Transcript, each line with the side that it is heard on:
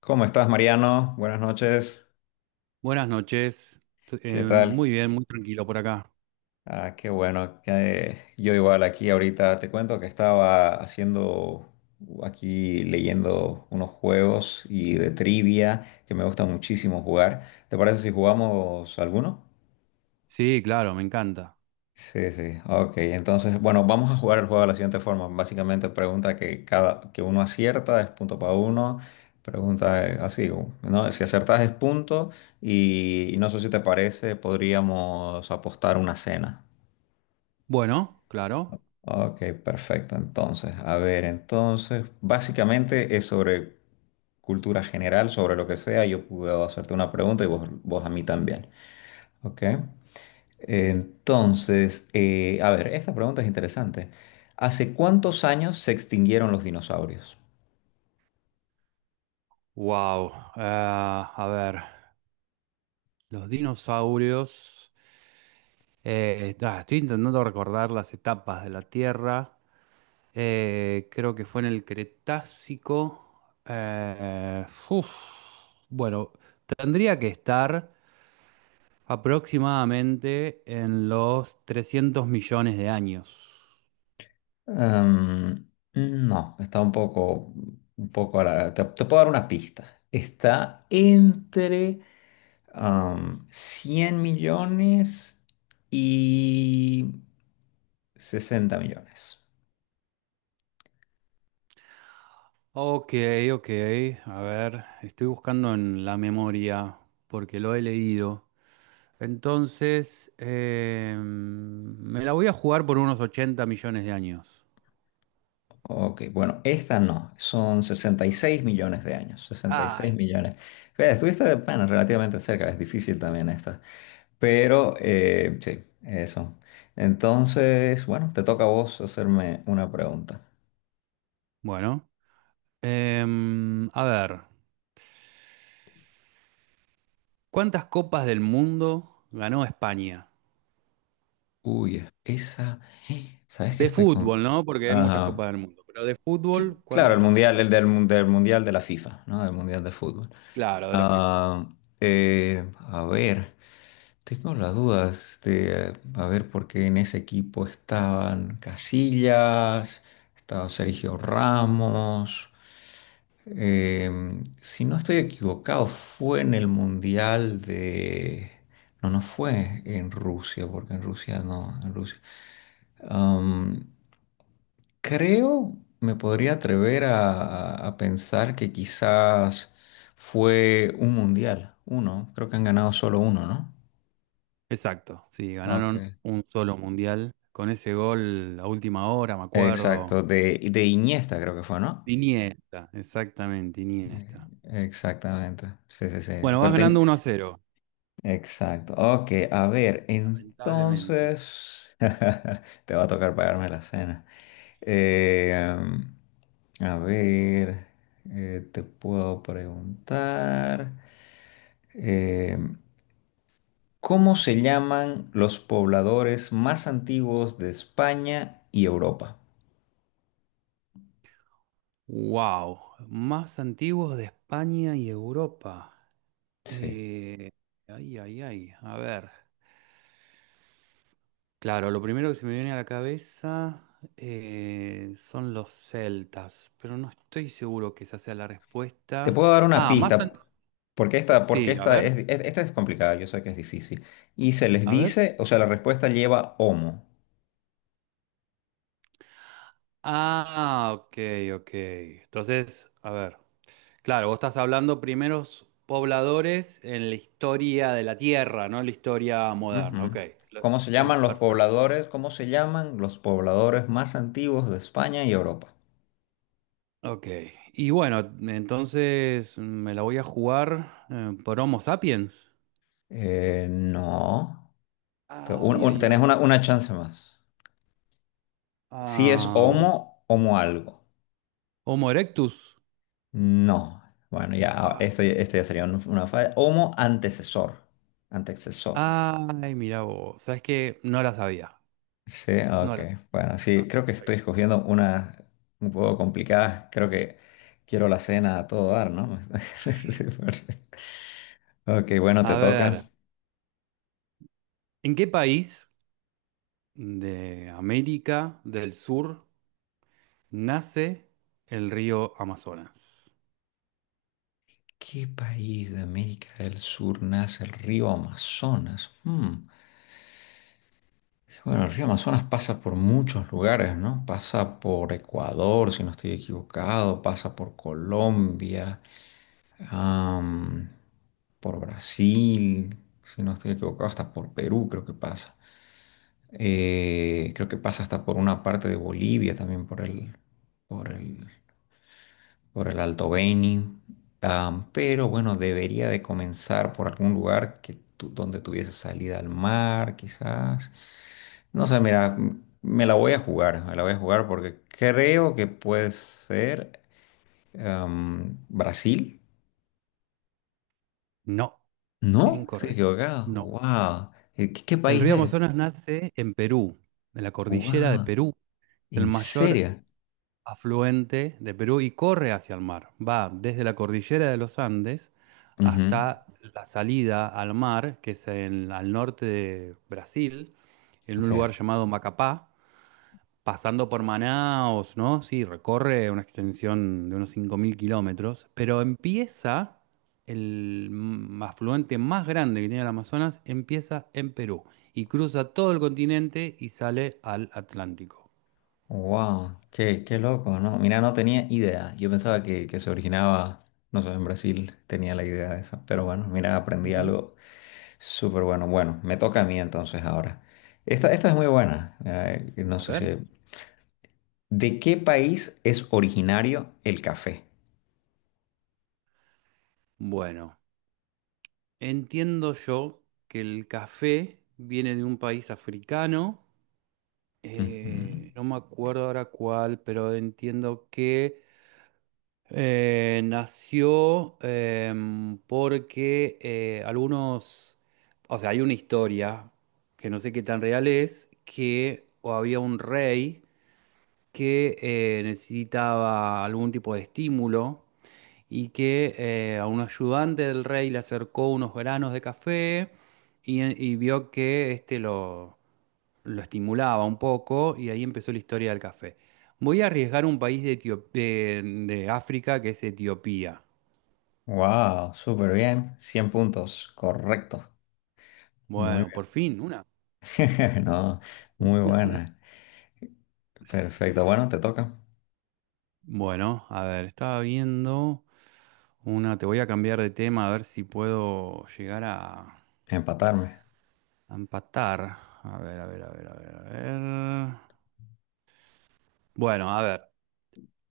left: ¿Cómo estás, Mariano? Buenas noches.
right: Buenas noches.
left: ¿Qué tal?
right: Muy bien, muy tranquilo por acá.
left: Ah, qué bueno que yo igual aquí ahorita te cuento que estaba haciendo aquí leyendo unos juegos y de trivia que me gusta muchísimo jugar. ¿Te parece si jugamos alguno?
right: Sí, claro, me encanta.
left: Sí, sí, ok. Entonces, bueno, vamos a jugar el juego de la siguiente forma. Básicamente, pregunta que cada que uno acierta es punto para uno. Pregunta así, ¿no? Si acertas es punto y no sé si te parece, podríamos apostar una cena.
right: Bueno, claro.
left: Ok, perfecto. Entonces, a ver, entonces, básicamente es sobre cultura general, sobre lo que sea. Yo puedo hacerte una pregunta y vos a mí también. Ok. Entonces, a ver, esta pregunta es interesante. ¿Hace cuántos años se extinguieron los dinosaurios?
right: Wow, a ver, los dinosaurios. Estoy intentando recordar las etapas de la Tierra. Creo que fue en el Cretácico. Uf. Bueno, tendría que estar aproximadamente en los 300 millones de años.
left: Em, no, está un poco te puedo dar una pista. Está entre 100 millones y 60 millones.
right: Ok, ok. A ver, estoy buscando en la memoria porque lo he leído. Entonces, me la voy a jugar por unos 80 millones de años.
left: Ok, bueno, esta no, son 66 millones de años. 66
right: Ay.
left: millones. Fíjate, estuviste, bueno, relativamente cerca, es difícil también esta. Pero sí, eso. Entonces, bueno, te toca a vos hacerme una pregunta.
right: Bueno, a ver, ¿cuántas copas del mundo ganó España?
left: Uy, esa. ¿Sabes que
right: De
left: estoy con...?
right: fútbol, ¿no? Porque hay muchas
left: Ajá.
right: copas del mundo, pero de
left: Sí,
right: fútbol,
left: claro, el
right: ¿cuántas ganó
left: mundial,
right: España?
left: del mundial de la FIFA, ¿no? Del mundial de fútbol.
right: Claro, de la FIFA.
left: Ah, a ver, tengo las dudas de a ver por qué en ese equipo estaban Casillas, estaba Sergio Ramos. Si no estoy equivocado, fue en el Mundial de... No, no fue en Rusia, porque en Rusia no, en Rusia. Am, creo, me podría atrever a pensar que quizás fue un mundial, uno. Creo que han ganado solo uno, ¿no?
right: Exacto, sí,
left: Ok.
right: ganaron un solo mundial con ese gol a última hora, me
left: Exacto,
right: acuerdo.
left: de Iniesta creo que fue, ¿no?
right: Iniesta, exactamente,
left: Eh,
right: Iniesta.
left: Exactamente, sí, sí, sí.
right: Bueno, vas
left: Pero ten-
right: ganando 1-0,
left: Exacto. Ok, a ver,
right: lamentablemente.
left: entonces te va a tocar pagarme la cena. Eh, am, a ver, te puedo preguntar, eh, ¿cómo se llaman los pobladores más antiguos de España y Europa?
right: Wow, más antiguos de España y Europa.
left: Sí.
right: Eh, ay, ay, ay, a ver. Claro, lo primero que se me viene a la cabeza son los celtas, pero no estoy seguro que esa sea la
left: Te
right: respuesta.
left: puedo dar una
right: Ah, más... an-
left: pista, porque esta, porque
right: Sí, a ver,
left: esta es complicada, yo sé que es difícil. Y se les
right: a ver.
left: dice, o sea, la respuesta lleva homo.
right: Ah, ok, ok. Entonces, a ver. Claro, vos estás hablando primeros pobladores en la historia de la Tierra, no la historia moderna. Ok,
left: Ujú.
right: lo-
left: ¿Cómo se llaman los
right: perfecto.
left: pobladores? ¿Cómo se llaman los pobladores más antiguos de España y Europa?
right: Ok, y bueno, entonces me la voy a jugar por Homo sapiens.
left: No.
right: Ay, ay,
left: Tenés
right: ay.
left: una chance más. Si es
right: Am,
left: homo, homo algo.
right: Homo erectus.
left: No. Bueno, ya, ah,
right: Ah,
left: este ya sería una falla. Homo antecesor. Antecesor.
right: ay, mira vos, sabes que no la sabía.
left: Sí,
right: No
left: ok.
right: la
left: Bueno, sí,
right: ah,
left: creo que
right: está
left: estoy
right: bien.
left: escogiendo unas un poco complicadas. Creo que quiero la cena a todo dar, ¿no? Ok, bueno, te
right: A
left: toca.
right: ver, ¿en qué país de América del Sur nace el río Amazonas?
left: ¿Qué país de América del Sur nace el río Amazonas? Hmm. Bueno, el río Amazonas pasa por muchos lugares, ¿no? Pasa por Ecuador, si no estoy equivocado, pasa por Colombia, am, por Brasil, si no estoy equivocado, hasta por Perú creo que pasa. Creo que pasa hasta por una parte de Bolivia también, por el por el Alto Beni, pero bueno, debería de comenzar por algún lugar que donde tuviese salida al mar, quizás. No sé, mira, me la voy a jugar porque creo que puede ser Brasil.
right: No,
left: ¿No? Estoy
right: incorrecto.
left: equivocado.
right: No.
left: ¡Wow! ¿Qué
right: El
left: país
right: río
left: es?
right: Amazonas nace en Perú, en la cordillera de
left: ¡Wow!
right: Perú, el
left: ¿En
right: mayor
left: serio?
right: afluente de Perú y corre hacia el mar. Va desde la cordillera de los Andes
left: Ujú.
right: hasta la salida al mar, que es al norte de Brasil, en
left: Ok.
right: un lugar llamado Macapá, pasando por Manaos, ¿no? Sí, recorre una extensión de unos 5000 kilómetros, pero empieza, el afluente más grande que tiene el Amazonas, empieza en Perú y cruza todo el continente y sale al Atlántico.
left: Wow, qué loco, ¿no? Mira, no tenía idea. Yo pensaba que se originaba, no sé, en Brasil tenía la idea de eso. Pero bueno, mira, aprendí
right: Ujú.
left: algo súper bueno. Bueno, me toca a mí entonces ahora. Esta es muy buena. Mira, no
right: A
left: sé
right: ver.
left: si... ¿De qué país es originario el café?
right: Bueno, entiendo yo que el café viene de un país africano, no me acuerdo ahora cuál, pero entiendo que... nació porque algunos, o sea, hay una historia que no sé qué tan real es, que o había un rey que necesitaba algún tipo de estímulo y que a un ayudante del rey le acercó unos granos de café y vio que este lo estimulaba un poco y ahí empezó la historia del café. Voy a arriesgar un país de Etio- de de África, que es Etiopía.
left: Wow, súper bien. 100 puntos, correcto. Muy
right: Bueno,
left: bien.
right: por fin, una.
left: No, muy buena. Perfecto. Bueno, te toca
right: Bueno, a ver, estaba viendo una, te voy a cambiar de tema a ver si puedo llegar
left: empatarme.
right: a empatar. A ver, a ver, a ver, a ver, a ver. Bueno, a ver,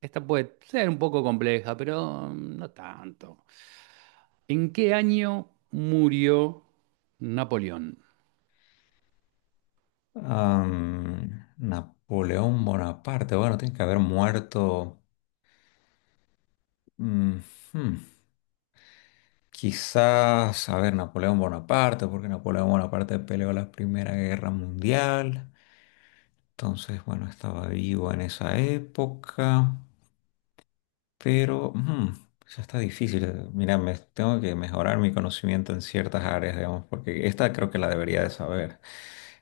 right: esta puede ser un poco compleja, pero no tanto. ¿En qué año murió Napoleón?
left: Napoleón Bonaparte, bueno, tiene que haber muerto. mm, hmm, quizás, a ver, Napoleón Bonaparte, porque Napoleón Bonaparte peleó la Primera Guerra Mundial. Entonces, bueno, estaba vivo en esa época, pero ya está difícil. Mira, me, tengo que mejorar mi conocimiento en ciertas áreas, digamos, porque esta creo que la debería de saber.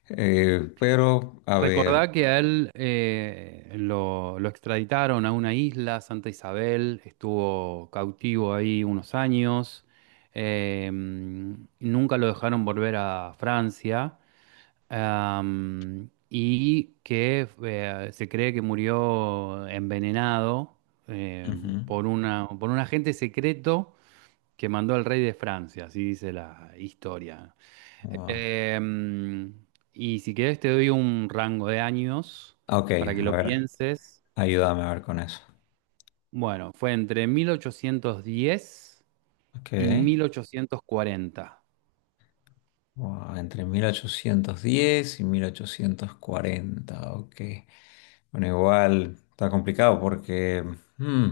left: Pero, a ver.
right: Recordá que a él lo extraditaron a una isla, Santa Isabel, estuvo cautivo ahí unos años, nunca lo dejaron volver a Francia, y que se cree que murió envenenado, eh,
left: Ujú,
right: por un agente secreto que mandó al rey de Francia, así dice la historia.
left: wow.
right: Em, y si querés te doy un rango de años
left: Ok,
right: para que
left: a
right: lo
left: ver.
right: pienses.
left: Ayúdame a ver con eso.
right: Bueno, fue entre 1810
left: Ok.
right: y 1840.
left: Wow, entre 1810 y 1840. Ok. Bueno, igual está complicado porque hmm,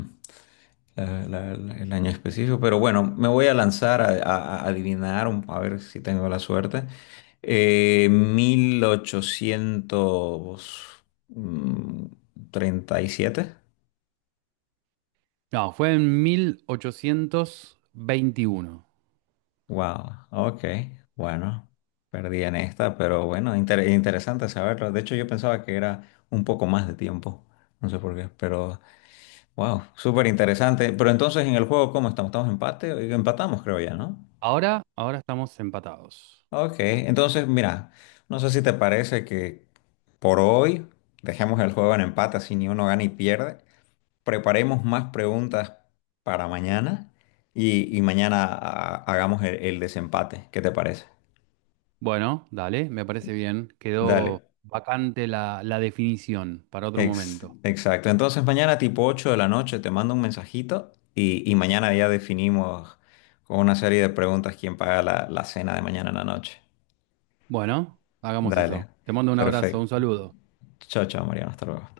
left: el año específico. Pero bueno, me voy a lanzar a adivinar, a ver si tengo la suerte. 1837.
right: No, fue en 1821.
left: Wow, ok, bueno, perdí en esta, pero bueno, interesante saberlo. De hecho, yo pensaba que era un poco más de tiempo, no sé por qué, pero wow, súper interesante. Pero entonces en el juego, ¿cómo estamos? ¿Estamos empate? Empatamos, creo ya, ¿no?
right: Ahora, ahora estamos empatados.
left: Ok, entonces mira, no sé si te parece que por hoy dejemos el juego en empate, así ni uno gana y pierde. Preparemos más preguntas para mañana y mañana ah, hagamos el desempate. ¿Qué te parece?
right: Bueno, dale, me parece bien. Quedó
left: Dale.
right: vacante la definición para otro momento.
left: Exacto. Entonces mañana tipo 8 de la noche te mando un mensajito y mañana ya definimos con una serie de preguntas quién paga la cena de mañana en la noche.
right: Bueno, hagamos eso.
left: Dale.
right: Te mando un abrazo, un
left: Perfecto.
right: saludo.
left: Chao, chao, Mariano. Hasta luego.